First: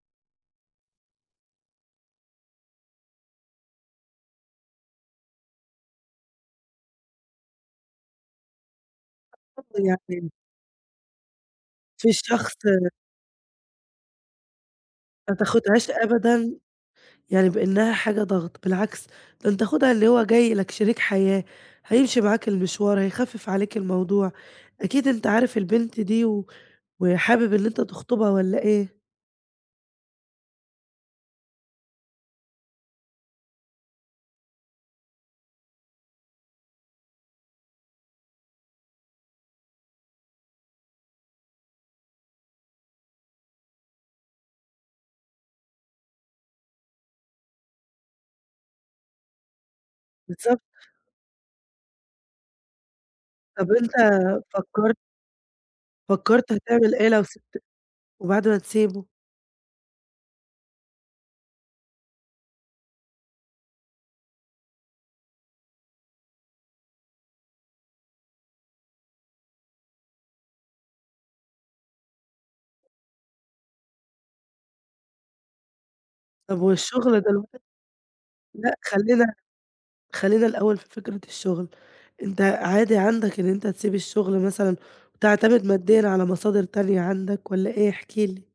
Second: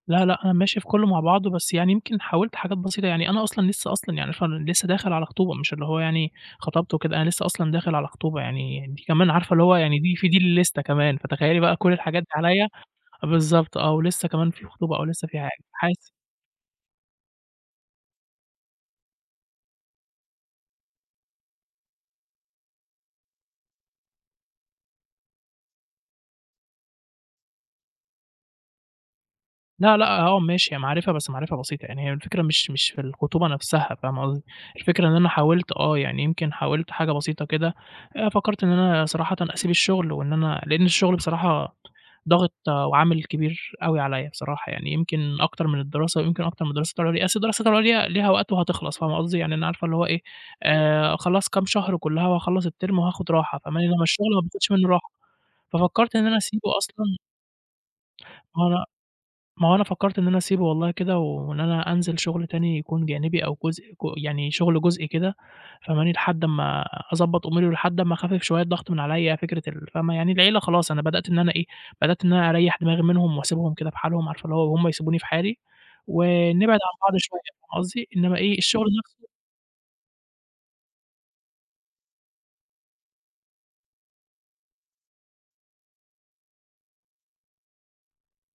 لأ، لأ، أنا ماشي في كلّه مع بعضه، بس يعني يمكن حاولت حاجات بسيطة، يعني أنا أصلًا لسّه أصلًا يعني ف لسّه داخل على خطوبة ومش اللي هو يعني، خطبت وكده. أنا لسّه أصلًا داخل على خطوبة يعني، دي كمان عارفة اللي هو يعني دي في [unintelligible] دي اللستة كمان، فتخيّلي بقى كل في الحاجات دي الشخص عليّا، آآ بالضبط آه، ولسّه كمان في خطوبة أو لسّه ما في حاجة تاخدهاش [unintelligible] أبدًا يعني بإنّها حاجة ضغط، بالعكس، ده أنت خدها اللي هو جاي لك شريك حياة، هيمشي معاك المشوار، هيخفف عليك الموضوع. أكيد أنت عارف البنت دي و وحابب إن أنت تخطبها والّا إيه؟ لأ، لأ، آه ماشي، هي معرفة بس معرفة بسيطة يعني، هي الفكرة مش مش في الخطوبة نفسها، فاهمة قصدي، الفكرة إن أنا حاولت آه، يعني يمكن حاولت حاجة بسيطة كده، آآ، فكرت إن أنا صراحةً أسيب الشغل وإن أنا لأن الشغل بصراحة، ضاغط وعامل كبير أوي عليّا، بصراحة يعني يمكن أكتر من الدراسة، ويمكن أكتر من الدراسات العُليا، أصل الدراسة العُليا ليها وقت وهتخلص، فاهمة قصدي، يعني أنا عارفة اللي هو إيه، بالضبط. آآ، خلاص كام شهر كلّها وأخلّص التيرم وهاخد راحة طب فاهماني، أنت إنما الشغل ما بناخدش منّه فكرت راحة، ففكرت إن أنا فكرت أسيبه هتعمل إيه أصلًا لو سِبت وبعد ما ما هو أنا تسيبه؟ ما هو أنا فكرت إن أنا أسيبه والله كده، وإن أنا أنزل شغل تاني يكون جانبي أو جزء ج يعني شغل جزئي كده، فاهماني، لحد أمّا أضبط أموري ولحد أمّا أخفّف شويّة الضغط من عليّا، فكرة ال فاهمة، يعني العيلة خلاص أنا بدأت إن أنا إيه، بدأت إن أنا أريّح دماغي منهم وأسيبهم كده بحالهم، عارفة اللي هو وهُم يسيبوني في حالي، طب ونبعد عن بعض والشغل شويّة دلوقتي فاهمة قصدي، إنّما إيه لا الشغل نفسه خلّينا خلّينا الأوّل في فكرة الشغل، أنت عادي عندك إن أنت تسيب الشغل مثلًا، وتعتمد ماديًا على مصادر تانية عندك والّا إيه؟ احكِ لي.